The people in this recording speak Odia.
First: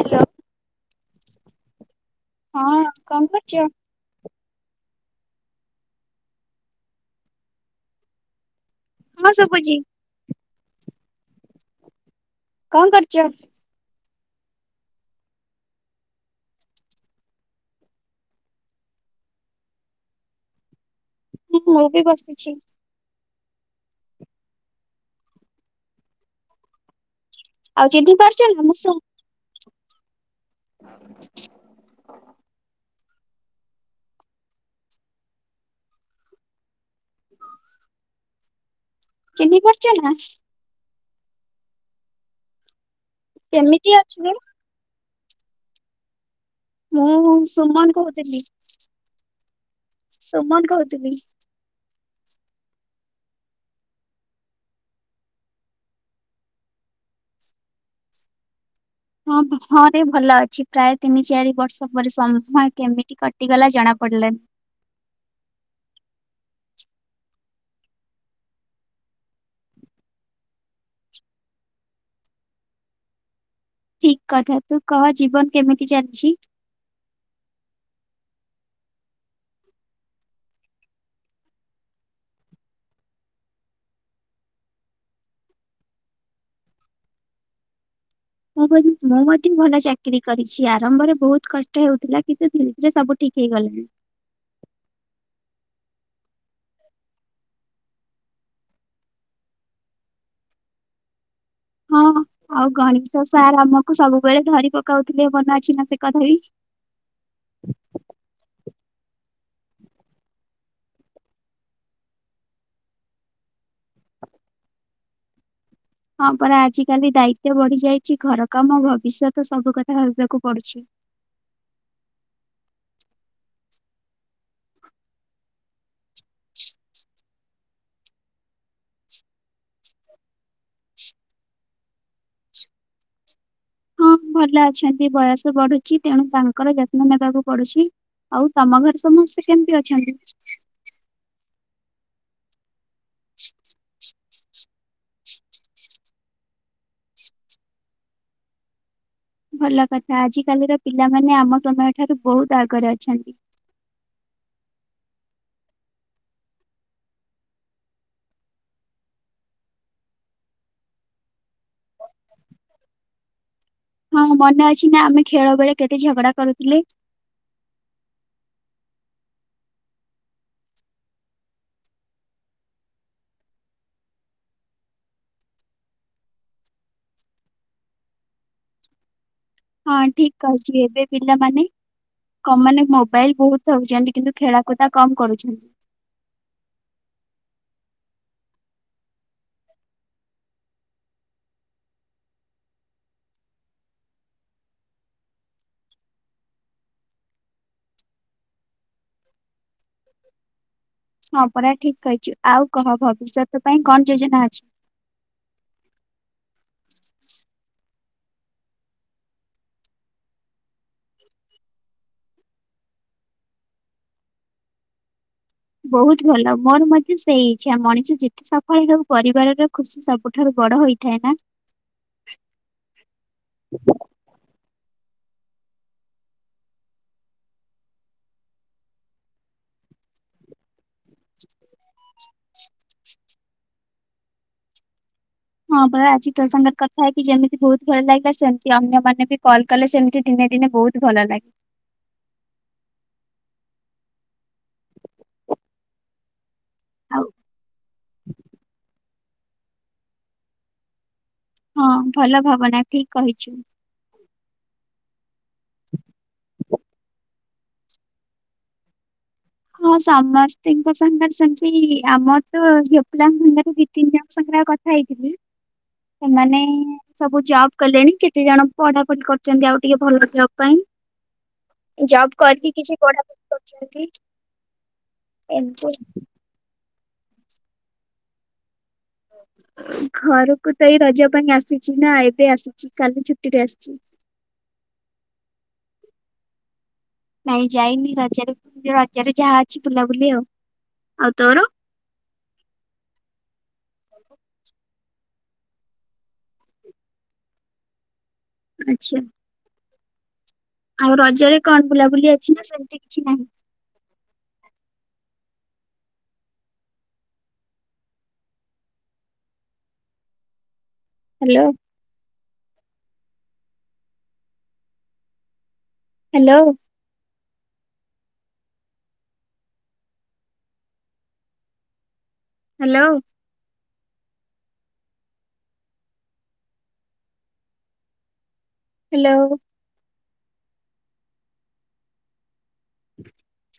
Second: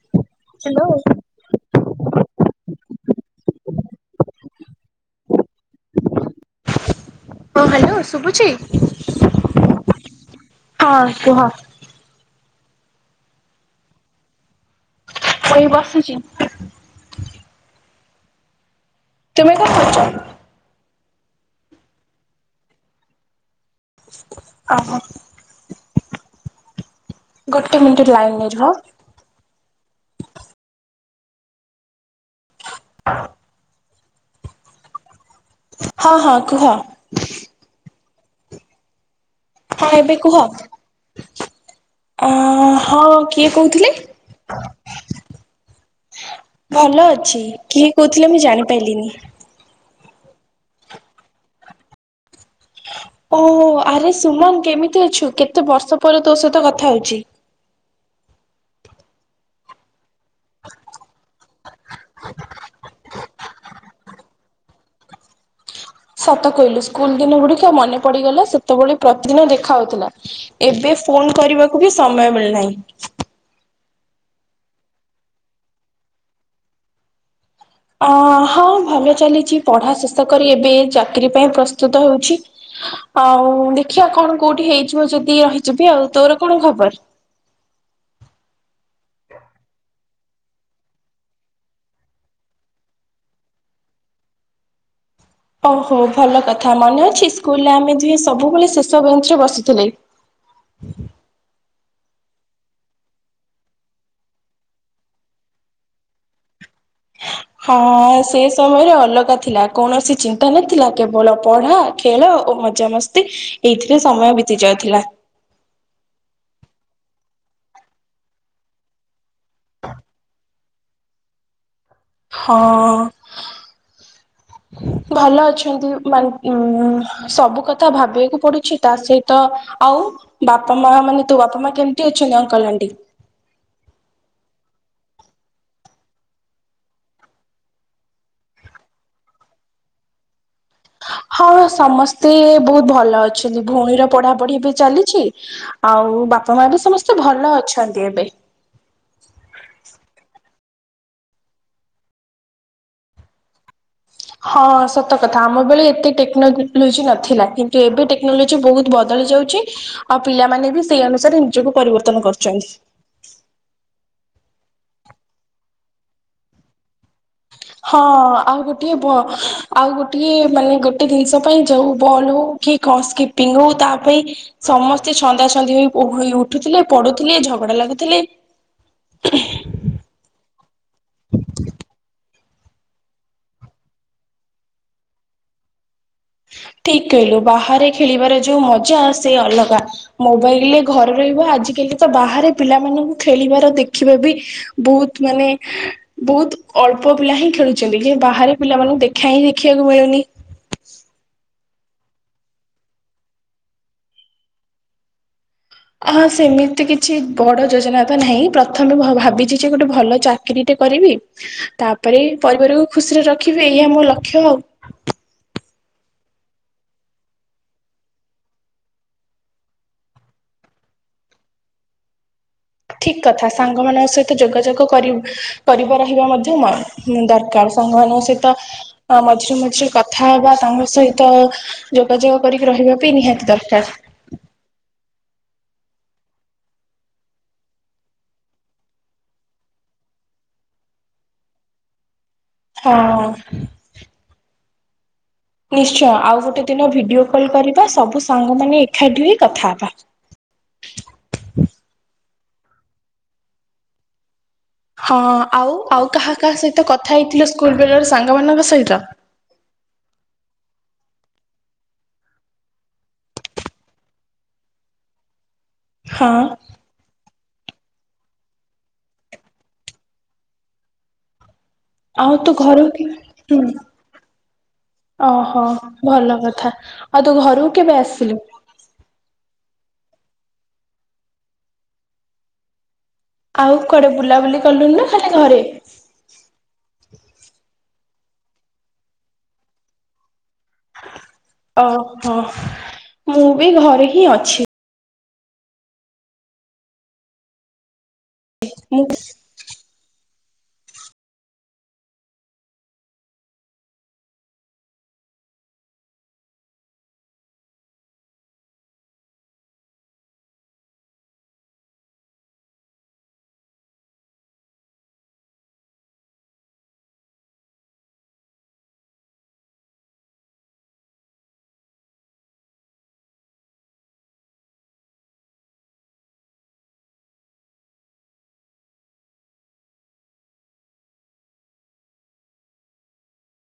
ହ୍ୟାଲୋ। ହାଲୋ। ହଁ କଣ କରୁଚ? ହଁ ହାଲୋ ଶୁଭୁଚି? ହଁ ଶୁଭୁଚି। ହଁ କୁହ? କଁ କରୁଚ? ମୁଁ ଏଇ ବସୁଛି। ତୁମେ କଣ କରୁଚ? ହୁଁ ମୁଁ ବି ବସିଚି। ଓହୋ। ଗୋଟେ ଆଉ ମିନିଟ୍ ଚିହ୍ନି ପାରୁଛ ଲାଇନରେ ନା ମୁଁ ରୁହ। ସୁ [inaudible] ହଁ ହଁ କୁହ। [inaudible] ଚିହ୍ନି ପାରୁଛ ହଁ ନା? ଏବେ କୁହ ହଁ କିଏ କହୁଥିଲେ? କେମିତି ଅଛୁ? ଭଲ ମୁଁ ଅଛି ସୁମନ କିଏ କହୁଥିଲେ କହୁଥିଲି। ମୁଁ ଜାଣିପାରିଲିନି? ସୁମନ୍ କହୁଥିଲି। ଓହୋ ହୋ ଆରେ ସୁମନ କେମିତି ଅଛୁ କେତେ ବର୍ଷ ପରେ ତୋସହିତ କଥା ହଉଚି। ହଁ ହଁରେ ଭଲ ଅଛି ପ୍ରାୟ ତିନି ଚାରି ବର୍ଷ ପରେ ସମୟ କେମିତି କଟିଗଲା ଜଣା ପଡ଼ିଲାନି। ସତ କହିଲୁ ସ୍କୁଲ୍ ଦିନ ଗୁଡ଼ିକ ମନେ ପଡ଼ିଗଲା ସେତେବେଳେ ପ୍ରତିଦିନ ଦେଖା ହଉଥିଲା। ଏବେ ଫୋନ କରିବାକୁ ବି ସମୟ ମିଳିନାହିଁ। ଠିକ୍ କଥା ତୁ କହ ଜୀବନ କେମିତି ଚାଲିଚି? ଅ ହଁ ଭଲ ଚାଲିଚି ପଢା ଶେଷ କରି ଏବେ ଚାକିରିୀ ପାଇଁ ପ୍ରସ୍ତୁତ ହେଉଚି। ଆଉ ଦେଖିଆ କଣ କୋଉଠି ହେଇଯିବ ଯଦି ରହିଯିବି ଆଉ ତୋର କଣ ଖବର? ମୁଁ ମୁଁ ମଧ୍ୟ ଭଲ ଚାକିରରି କରିଛି ଆରମ୍ଭରେ ବହୁତ୍ କଷ୍ଟ ହେଉଥିଲା କିନ୍ତୁ ଧୀରେ ଧୀରେ ସବୁ ଠିକ୍ ହେଇଗଲା। ଓହୋ ଭଲ କଥା ମନେ ଅଛି ସ୍କୁଲରେ ଆମେ ଦୁହେ ସବୁବେଳେ ଶେଷ ବେଞ୍ଚରେ ବସୁଥିଲେ? ହଁ ଆଉ ଗଣେତ ସାର୍ ଆମକୁ ସବୁବେଳେ ଧରି ପକାଉଥିଲେ ମନ ଅଛିନା ସେକଥାବି? ହଁ ସେ ସମୟରେ ଅଲଗା ଥିଲା କୌଣସି ଚିନ୍ତା ନଥିଲା କେବଳ ପଢା ଖେଳ ଓ ମଜାମସ୍ତି ଏଇଥିରେ ସମୟ ବିତି ଯାଉଥିଲା। ହଁ ପରା ଆଜିକାଲି ଦାୟିତ୍ୱ ବଢି ଯାଇଚି ଘର କାମ ଭବିଷ୍ୟତ ସବୁ କଥା ଭାବିବାକୁ ପଡ଼ୁଚି। ହଁ- ଭଲ ଅଛନ୍ତି ବା ଉଁ ସବୁ କଥା ଭାବିବାକୁ ପଡ଼ୁଛି ତା ସହିତ ଆଉ ବାପା ମାମା ମାନେ ତୋ ବାପା ମା କେମିତି ଅଛନ୍ତି ଅଙ୍କଲ ଆଣ୍ଟି? ହଁ ଭଲ ଅଛନ୍ତି ବୟସ ବଢୁଚି ତେଣୁ ତାଙ୍କର ଯତ୍ନ ନେବାକୁ ପଡ଼ୁଚି। ଆଉ ତମ ଘରେ ସମସ୍ତେ କେମିତି ଅଛନ୍ତି? ହଁ ସମସ୍ତେ ବହୁତ୍ ଭଲ ଅଛନ୍ତି ଭଉଣୀର ପଢାପଢି ବି ଚାଲିଚି ଆଉ ବାପା ମା ବି ସମସ୍ତେ ଭଲ ଅଛନ୍ତି ଏବେ। ଭଲ କଥା ଆଜିକାଲିର ପିଲାମାନେ ଆମ ସମୟ ଠାରୁ ବହୁତ୍ ଆଗରେ ଅଛନ୍ତି। ହଁ ସତ କଥା ଆମ ବଳେ ଏତେ ଟେକ୍ନୋଲୋଜି ନଥିଲା କିନ୍ତୁ ଏବେ ଟେ ଟେକ୍ନୋଲୋଜି ବହୁତ୍ ବଦଳି ଯାଉଚି ଆଉ ପିଲାମାନେବି ସେଇ ଅନୁସାରେ ନିଜକୁ ପରିବର୍ତ୍ତନ କରୁଚନ୍ତି। ହଁ ମନେ ଅଛିନା ଆମେ ଖେଳ ବେଳେ କେତେ ଝଗଡ଼ା କରୁଥିଲେ? ହଁ ଆଉ ଗୋଟେ ଭ ଆଉ ଗୋଟିଏ ମାନେ ଗୋଟେ ଜିନିଷ ପାଇଁ ଯଉ ବଲ୍ ହଉ କି କସ୍କପିଙ୍ଗ ହଉ ତା ପାଇଁ ସମସ୍ତେ ଛନ୍ଦା ଛନ୍ଦି ହୋଇ ହୋଇ ଉଠୁଥିଲେ ପଢୁଥିଲେ ଝଗଡ଼ା ଲାଗୁଥିଲେ ହଁ ଠିକ୍ କହିଚି ଏବେ ବିଲମାନେ? କ ମାନେ ମୋବାଇଲ ବହୁତ ଉଛନ୍ତି କିନ୍ତୁ ଖେଳାକୁଦା କମ କରୁଛନ୍ତି। ଠିକ୍ କହିଲୁ ବାହାରେ ଖେଳିବାର ଯୋଉ ମଜା ସେ ଅଲଗା। ମୋବାଇଲରେ ଘରେ ରହିବ ଆଜିକାଲି ତ ବାହାରେ ପିଲାମାନଙ୍କୁ ଖେଳିବାର ଦେଖିବା ବି ବହୁତ ମାନେ ବହୁତ ଅଳ୍ପ ପିଲା ହିଁ ଖେଳୁଛନ୍ତି ଯେ ବାହାରେ ପିଲାମାନଙ୍କୁ ଦେଖା ହିଁ ଦେଖିବାକୁ ମିଳୁନି। ହଁ ପରା ଠିକ୍ କହିଛୁ, ଆଉ କହ ଭବିଷ୍ୟତ ପାଇଁ କଣ ଯୋଜନା ଅଛି? ଆହା ସେମିତି କିଛି ବଡ଼ ଯୋଜନା ତ ନାହିଁ ପ୍ରଥମେ ଭ ଭାବିଛି ଯେ ଗୋଟେ ଭଲ ଚାକିରିଟେ କରିବି ତାପରେ ପରିବାରକୁ ଖୁସିରେ ରଖିବି ଏଇଆ ମୋ ଲକ୍ଷ୍ୟ ଆଉ। ବହୁତ ଭଲ ମୋର ମଧ୍ୟ ସେଇ ଇଚ୍ଛା ମଣିଷ ଯେତେ ସଫଳ ହେଉ ପରିବାର ର ଖୁସି ସବୁଠାରୁ ବଡ ହେଇ ଠାଏ ନା। ଠିକ୍ କଥା ସାଙ୍ଗ ମାନଙ୍କ ସହି ଯୋଗାଯୋଗ କରି କର ରହିବା ମଧ୍ୟ ଦରକାର ସାଙ୍ଗମାନଙ୍କ ସହିତ ମଝିରେ ମଝିରେ କଥାହବା ତାଙ୍କ ସହିତ ଯୋଗାଯୋଗ କରିକି ରହିବା ପାଇଁ ନିହାତି ଦରକାର। ହଁ ବା ଆଜି ତୋ ସାଙ୍ଗରେ କଥା ହେଇକି ଯେମିତି ବହୁତ ଭଲ ଲାଗିଲା ସେମିତି ଅନ୍ୟମାନେ ବି କଲ୍ କଲେ ସେମିତି ଦିନେ ଦିନେ ବହୁତ ଭଲ ଲାଗେ। ହଁ ନିଶ୍ଚୟ ଆଉ ଗୋଟେ ଦିନ ଆଉ ଭିଡିଓ କଲ୍ କରିବା ସବୁ ସାଙ୍ଗମାନେ ଏକାଠି ହୋଇ କଥା ହବା। ହଁ, ଭଲ ଭାବନା ଠିକ୍ କହିଚୁ। ହଁ ଆଉ ଆଉ କାହା କାହା ସହିତ କଥା ହେଇଥିଲୁ ସ୍କୁଲ ବେଳର ସାଙ୍ଗ ମାନଙ୍କ ସହିତ ହଁ ସମସ୍ତଙ୍କ ସାଙ୍ଗରେ ସେମିତି ଆମର ତ ଝିଅପିଲାଙ୍କ ସାଙ୍ଗରେ ଦି ତିନିଜଣଙ୍କ ସାଙ୍ଗରେ ଆଉ କଥା ଖାଇଥିଲି ହଁ ସେମାନେ ସବୁ ଜବ୍ କଲେଣି କେତେ ଜଣ ପଢା ପଢି କରୁଛନ୍ତି ଆଉ ଟିକେ ଭଲ ଜବ୍ ପାଇଁ। ଆଉ ଜବ୍ ତୁ କରିକି ଘରକୁ କିଛି କି ପଢା ପଢ଼ି ହୁଁ କରୁଛନ୍ତି। ଓହୋ ଏମିତି ଭଲ କଥା ଆଉ ତୁ ଘରକୁ କେବେ ଆସିଲୁ? ଘରକୁ ତ ଏଇ ରଜ ପାଇଁ ଆସିଛି ନା ଏବେ ଆସିଛି କାଲି ଛୁଟି ଆଉ କୁଆଡେ ବୁଲାବୁଲି କଲୁଣୁ ନା ଖାଲି ଘରେ? ନାଇଁ ଯାଇନି ରଜରେ ରଜରେ ଯାହା ଅଛି ବୁଲାବୁଲି ଆଉ, ଆଉ ତୋର। ଓହୋ ମୁଁ ବି ଘରେ ହିଁ ଅଛି। ମୁଁ ଆଚ୍ଛା ଆଉ ରଜରେ କଣ ବୁଲାବୁଲି ଅଛି ନା ସେମିତି କିଛି ନାହିଁ। ହ୍ୟାଲୋ। ହ୍ୟାଲୋ। Hello hello. [unintelligible]